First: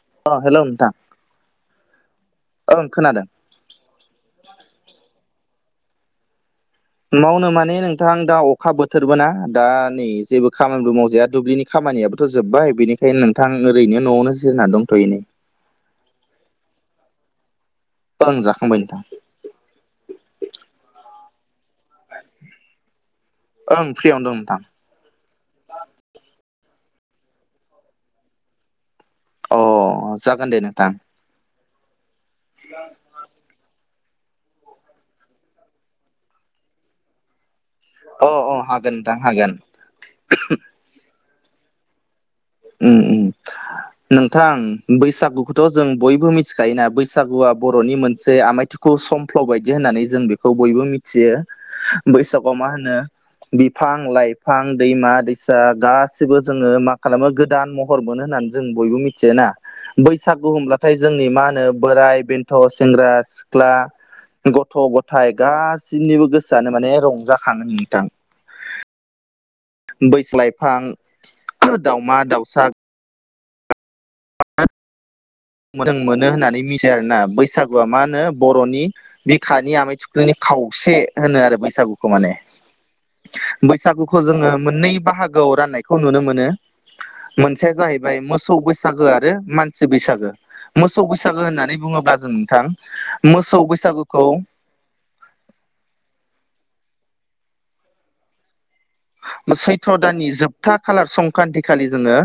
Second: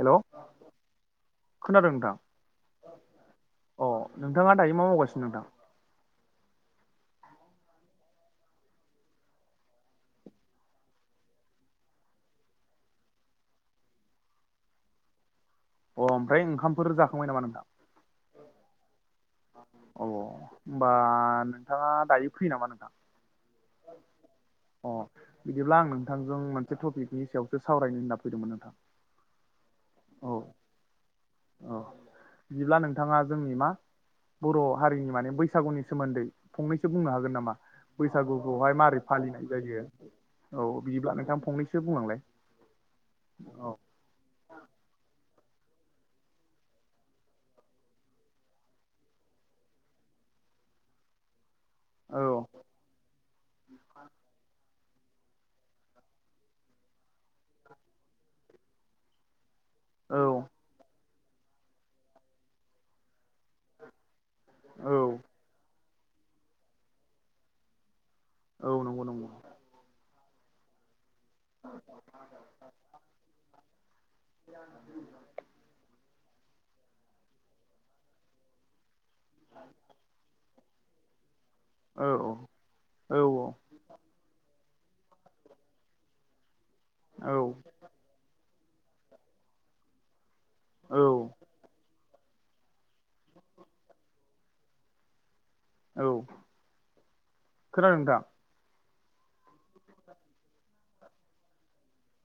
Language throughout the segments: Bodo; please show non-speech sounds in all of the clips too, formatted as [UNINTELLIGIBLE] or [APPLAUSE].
हेल' अ नोंथां खोना अ ओं खोनादों नोंथाङा दायो मा मावगासिनो नोंथां? मावनो माने नोंथां दा अखा बोथोरबो ना। दा नै जेबो खामानिबो मावजाया दुब्लिनि खामानियाबोथ' जोब्बाय बेनिखायनो नोंथां ओरैनो न'आवनो जिरना दंथ'यो नै। अ ओमफ्राय ओंखामफोर जाखांबाय नामा नोंथां? ओं जाखांबाय नोंथां। अ होनबा नों नोंथाङा दायो फैयो नामा नोंथां? ओं फ्रियावनो दं नोंथां अ बिदिब्ला आं नोंथांजों मोनसे टपिकनि सायावसो सावरायनो होनना फैदोंमोन नोंथां। अ औ जागोन दे नोंथां। औ बिदिब्ला नोंथाङा जोंनि मा बर' हारिनि माने बैसागुनि सोमोन्दै फंनैसो बुंनो हागोन नामा? अ अ बैसागुखौहाय हागोन मारोरै नोंथां फालिनाय हागोन जायो। औ बिदिब्ला नोंथां फंनैसो बुंलांलाय। उम उम। औ नोंथां बैसागुखौथ' जों बयबो मिथिखायोना। बैसागुआ बर'नि मोनसे आमायथु कौ समफ्ल' बायदि होननानै जों बेखौ बयबो मिथियो औ बैसागुआव मा होनो बिफां लाइफां दैमा दैसा गासिबो जोङो मा खालामो गो दान महर मोनो होननानै जों बयबो मिथियो ना औ बैसागु होमब्लाथाय जोंनि मा होनो बोराय बेन्थ', सेंग्रा सिख्ला, गथ' औ गथाइ गासिनिबो गोसोआनो माने रंजाखाङो नोंथां। औ नंगौ नंगौ। बैस लाइफां दाउमा दाउसा [INAUDIBLE] मोजां मोनो होननानै मिथियो आरो ना बैसागुआ मा होनो बर'नि बिखानि आमाय थुख्लुनि खावसे होनो आरो औ बैसागुखौ औ माने। औ बैसागुखौ जोङो मोननै बाहागोआव राननायखौ नुनो मोनो। औ मोनसेया जाहै बाय मोसौ बैसागो आरो मानसि बैसागो मोसौ बैसा सागो होननानै बुङोब्ला जों नोंथां मोसौ बैसागुखौ औ खोनादों नोंथां। सैथ्र' दाननि जोब था खालार संक्रान्ति खालि जोङो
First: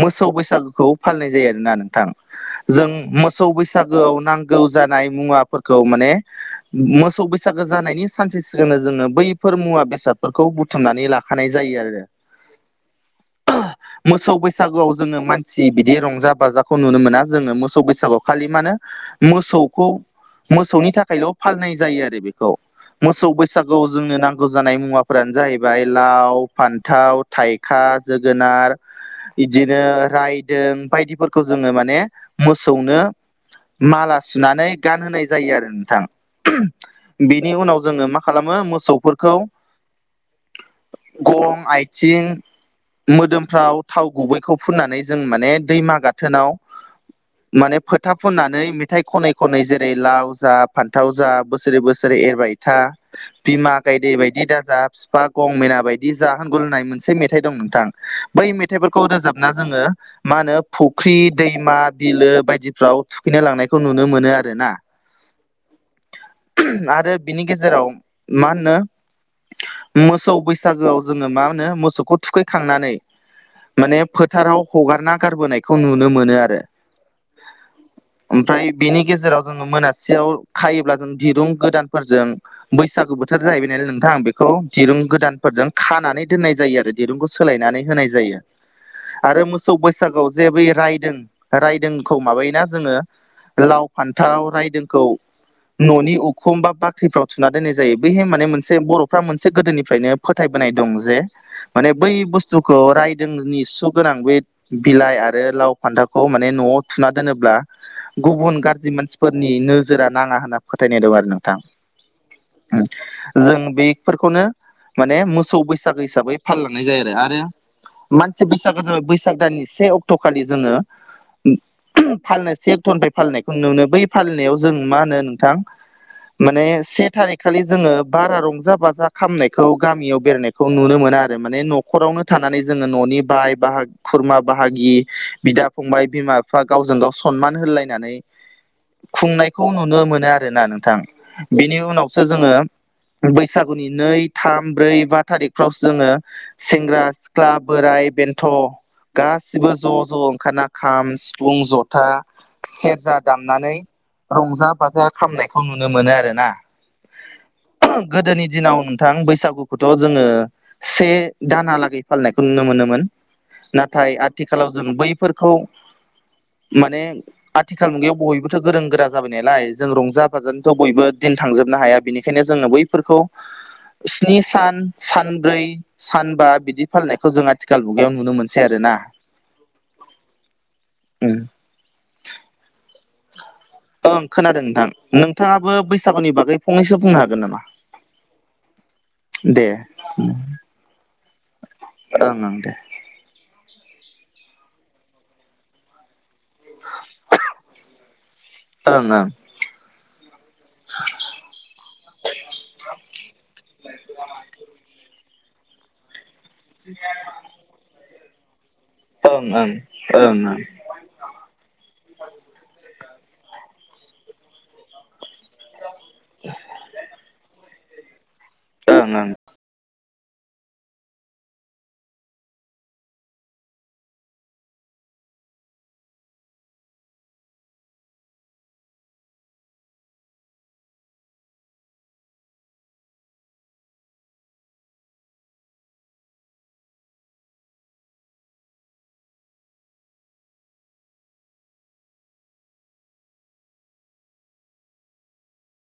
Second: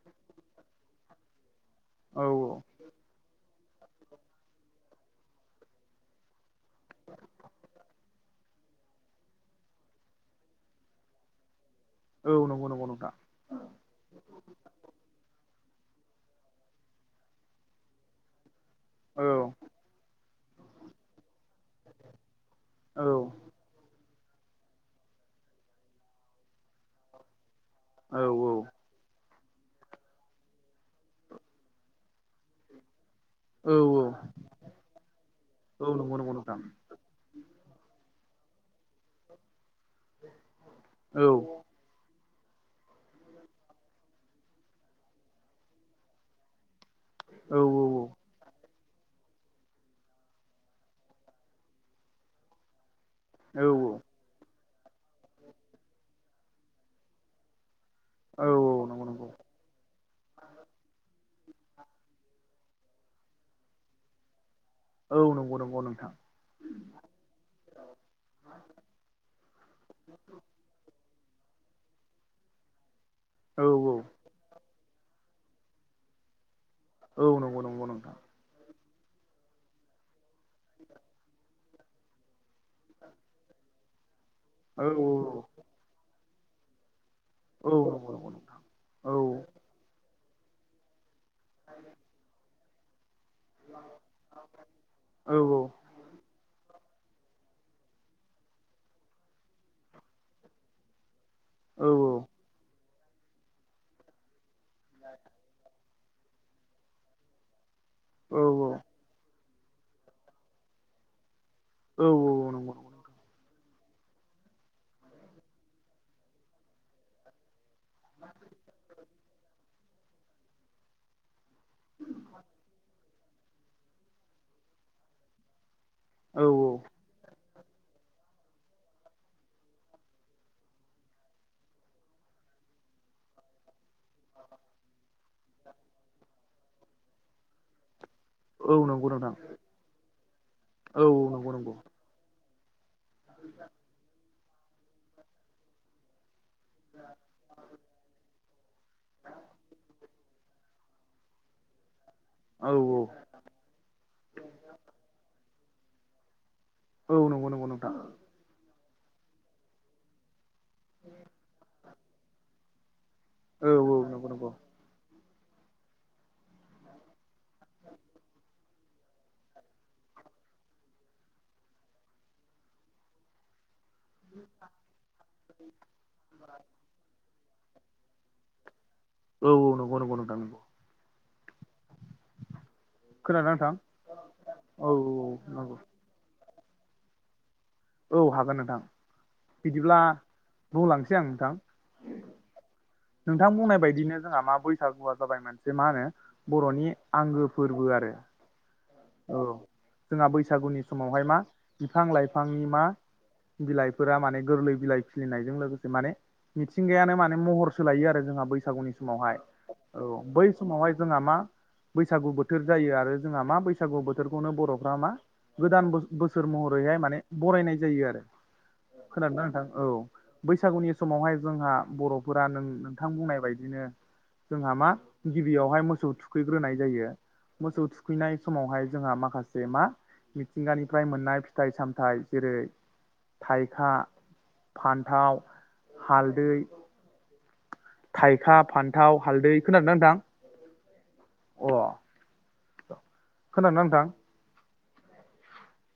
मोसौ बैसागुखौ फालिनाय जायो आरोना नोंथां। औ जों मोसौ बैसागोआव नांगौ जानाय मुवाफोरखौ माने मोसौ बैसागो जानायनि सानसे सिगांनो जोङो बैफोर मुवा बेसादफोरखौ बुथुमनानै ला खानाय जायो आरो। औ नंगौ नंगौ नोंथां। मोसौ बैसागोआव जोङो मानसि बिदि रंजा बाजाखौ नुनो मोना जोङो मोसौ बैसागोआव खालि मानो औ मोसौखौ मोसौनि थाखायल' फालिनाय जायो आरो बेखौ। औ मोसौ बैसागुआव जोंनो नांगौ जानाय मुवाफोरानो जाहैबाय लाव फान्थाव थाइखा औ जोगोनार इदिनो रायदों बायदिफोरखौ जोङो माने मोसौनो औ माला सुनानै गानहोनाय जायो आरो औ नोंथां। नंगौ नंगौ नोंथां बेनि उनाव जोङो मा खालामो मोसौफोरखौ औ गं आइथिं मोदोमफ्राव थाव गुबैखौ फुननानै जों माने दैमा गाथोनाव औ माने फोथा फुननानै मेथाइ खनै खनै जेरै लाव जा फान्थाव जा बोसोरै बोसोरै एरबाय था औ बिमा गायदे बायदि दाजा फिपा गंमेना बायदि जा होनगुर लायनाय मोनसे मेथाइ दं नोंथां औ बै मे नंगौ थाइफोरखौ नंगौ रोजाबना जोङो मा होनो फुख्रि दैमा बिलो बायदिफ्राव थुखैनो लांनायखौ नुनो मोनो आरो ना। औ नंगौ नंगौ नोंथां। आरो बिनि गेजेराव मा होनो मोसौ बैसागोआव जोङो मा होनो मोसौखौ थुखैखांनानै औ औ माने फो थाराव हगारना गारबोनायखौ नुनो मोनो आरो। औ नंगौ नंगौ नोंथां। ओमफ्राय बेनि गेजेराव जोङो मोनासियाव खायोब्ला जों दिरुं गोदान फोरजों बैसागु बोथोर जाहैबाय नालाय नोंथां बेखौ औ दिरुं औ गोदानफोरजों खानानै दोननाय जायो आरो दिरुंखौ औ सोलायनानै होनाय नंगौ नंगौ जायो नोंथां औ औ आरो मो सौ बैसागुआव जे बै रायदों रायदोंखौ माबायोना जोङो लाव फान्थाव रायदोंखौ औ औ न'नि उखुम बा बाख्रिफ्राव थुना दोननाय जायो बैहाय माने मोनसे बर'फ्रा मो से गोदोनिफ्रायनो फोथायबोनाय दं जे औ माने बै बुस्थु खौ रायदोंनि सु गोनां बे बिलाइ आरो लाव फान्थावखौ माने न'आव थुना दोनोब्ला गुबुन औ गाज्रि मानसिफोर नि नोजोरा नाङा होनना फोथायनाय दं आरो नोंथां औ औ जों बे फोरखौनो माने मोसौ बैसागो हिसाबै फालिलांनाय जायो आरो आरो मानसि बैसागो जाबाय बैसाग दाननि से अक्ट'खालि जोङो फालिनाय से एक्ट'निफ्राय फालिनायखौ नुनो मोनो बै फालिनायाव जों मा होनो नोंथां औ माने से थारिख खालि जोङो बारा रंजा बा खामनायखौ गामियाव बेरायनायखौ नुनो मोना आरो माने न'खरावनो थानानै जोङो न'नि बाय बाहा खुरमा बाहागि बिदा फंबाय बिमा बिफा गावजों गाव सनमान होलायनानै औ नंगौ नोंथां खुंनायखौ नुनो मोनो आरोना नोंथां औ नंगौ नंगौ बेनि उनाव सो जोङो बैसागुनि नै थाम ब्रै बा थारिखफ्रावसो जोङो सेंग्रा सिख्ला बोराय बेन्थ' गासिबो ज' ज' ओंखारना खाम, सिफुं, जथा, औ सेरजा दामनानै रंजा बाजा खामनायखौ नुनो मोनो आरो ना। औ नंगौ नंगौ नंथा गोदोनि दिनाव नोंथां बैसागुखौथ' जोङो से दानालागै फालिनायखौ नुनो मोनोमोन औ नाथाय आथिखालाव जों बैफोरखौ माने आथिखाल मुगायाव बयबो थ गोरों गोरा जाबाय नालाय जों रंजा बाजानोथ' बयबो दिन थांजोबनो हाया बेनिखायनो जोङो बै फोरखौ स्नि सान सानब्रै सानबा बिदि फालिनायखौ जोंहा आथि सिखाल बुगायाव नुनो मोनसै आरो ना औ औ औ नंगौ नंगौ नां नंगौ उम खोनादों नांथां? ओं खोनादों नोंथां नोंथाङाबो बैसागुनि बागै फंनैसो बुंनो हागोन नामा? औ हागोन नोंथां दे बिदिब्ला बुंलांसै आं नोंथां। ओं ओं दे नोंथां बुंनाय बायदिनो जोंहा मा बैसागुआ जाबाय मोनानसे मा होनो बर'नि आंगो फोरबो आरो ओं ओं औ जोंहा बैसागुनि समावहाय मा बिफां लाइफांनि मा बिलाइफोरा माने गोरलै बिलाइ खिलिनायजों लोगोसे माने मिथिंगायानो माने महरसो लायो आरो जोंहा बैसागुनि समावहाय ओं ओं औ बै ओं समावहाय जोंहा मा बैसागु बोथोर जायो आरो जोंहा मा बैसागु बोथोरखौनो बर'फ्रा मा गोदान बोसोर महरैहाय माने बरायनाय जायो आरो ओं ओं खोनादोंना नोंथां? औ बैसागुनि समावहाय जोंहा बर'फोरा नों नोंथां बुंनाय बायदिनो जोंहा मा गिबियावहाय मोसौ थुखैग्रोनाय जायो मोसौ थुखैनाय समावहाय जोंहा माखासे मा मिथिंगानिफ्राय मोननाय फिथाइ सामथाइ जेरै थाइखा फान्थाव, हालदै थाइखा, फान्थाव, हालदै खोनादोंना नोंथां आ खोनादों नोंथां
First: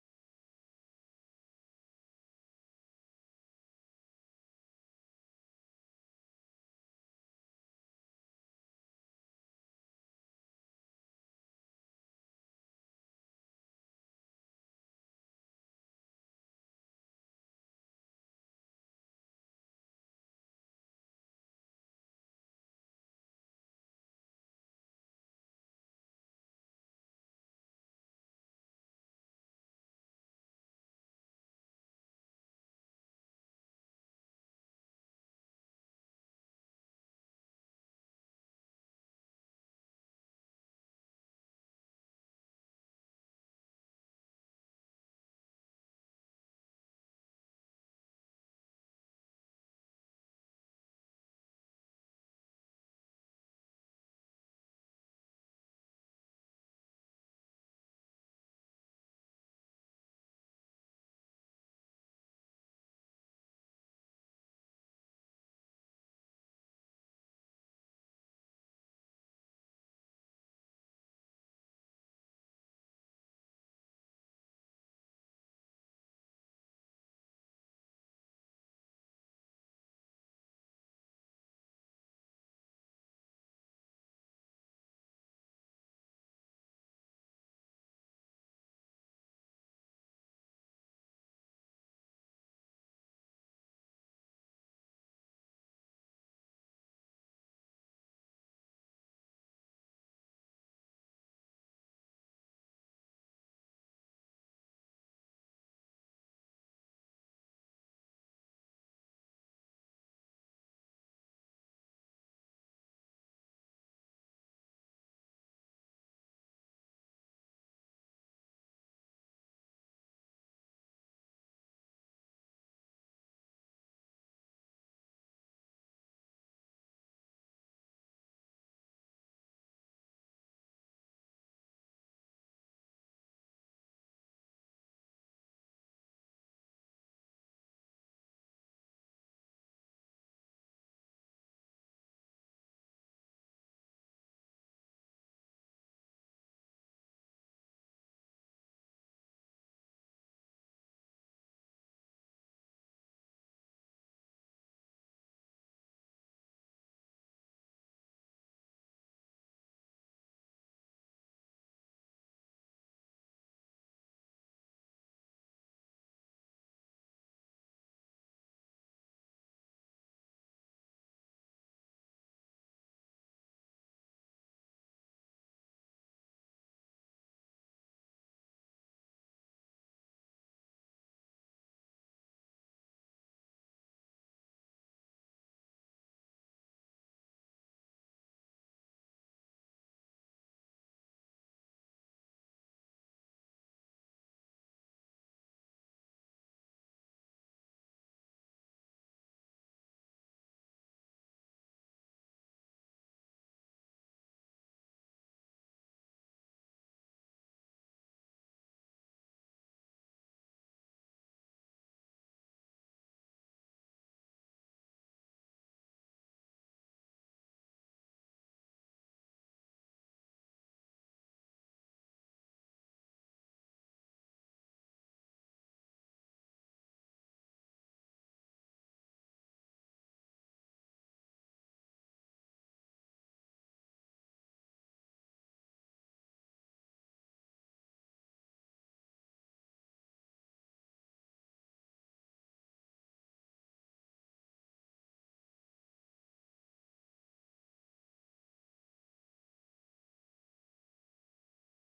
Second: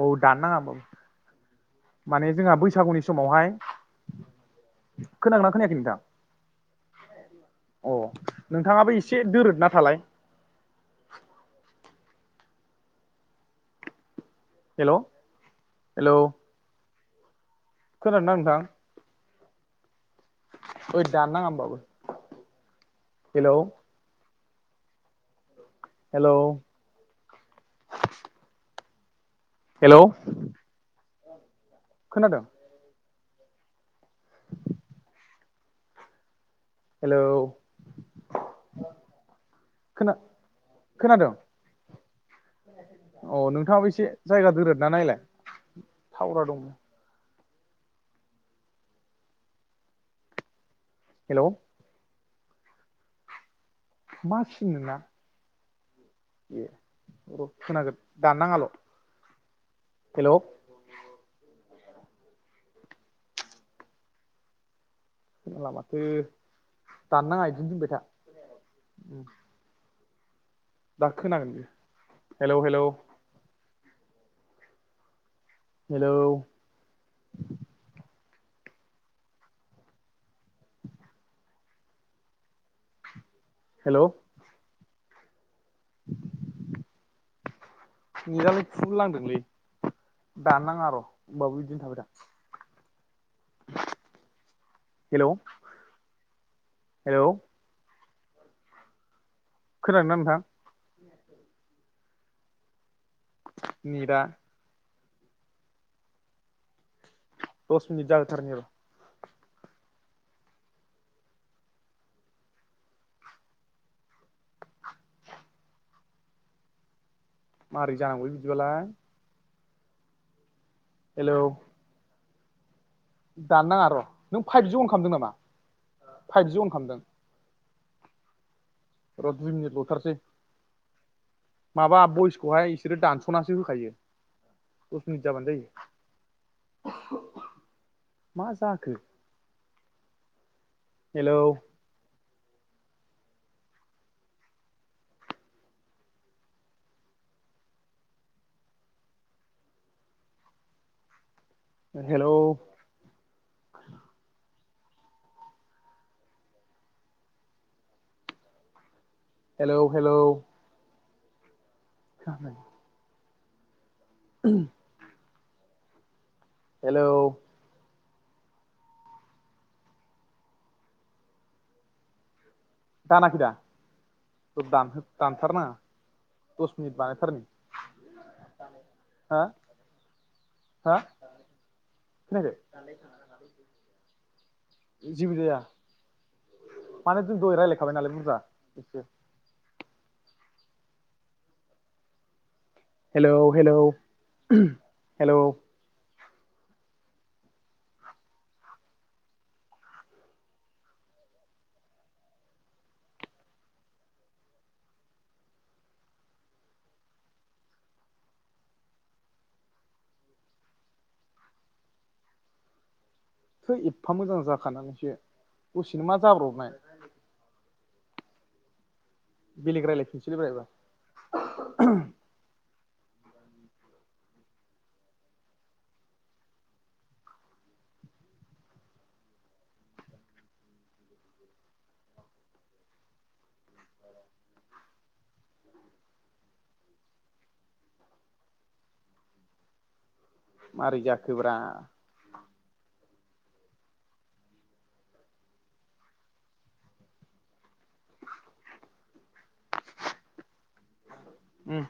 औ दान नाङाा माने जोंहा बैसागुनि समावहाय खोनांदोंना खोनायाखै नोंथां? अ नोंथाङाबो एसे दोरोद न थालाय हेल' हेल' खोनादोंना नोंथां? [UNINTELLIGIBLE] हेल' हेल' खोनादों? हेल' खोन- खोनादों अह नोंथाङाबो एसे जायगा दोरोदना नायलाय थावरा दं। हेल' मा सिम नोंना? ए र' खोनागोन दाननाङाल'। हेल'? खोनाला माथो दाननाङा बिदिनो दोनबाय था। दा खोनागोन बेयो हेलौ हेलौ। हेलौ हेल'? [INAUDIBLE] नेदालाय फुल नांदोंलै दाननाङा र' होमबाबो बिदिनो थाबाय थायो। हेल' हेल'? खोनादोंना नोंथां? नेटा। दस मिनिट जाहो थारनिर'। [INAUDIBLE] माबोरै जानांगौ बिदिबालाय। हेलौ? दान नाङा र' नों फाइभजि अन खालामदों नामा फाइभजि अन खालामदों? र' दुइ मिनिट ल'थारसै। माबा बयसखौहाय इसोरो दानस'नासो होखायो। दस मिनिट जाबानो जायो। मा जाखो hello? Hello? Hello hello? [INAUDIBLE] [INAUDIBLE] Hello? दानाखैदा? र दान-दानथारनाङा दस मिनिट बानायथारनि। हो हो खोनायाखै? जिबि जाया मानो जों दह रायलायखाबाय नालाय बुरजा एसे। Hello hello hello? हो एफा मोजां जाखानानैसो दसेनो मा जाब्रबनाय? बेलेग रायलायफिनसैलै रायबा। मारै जाखोब्रा? उम।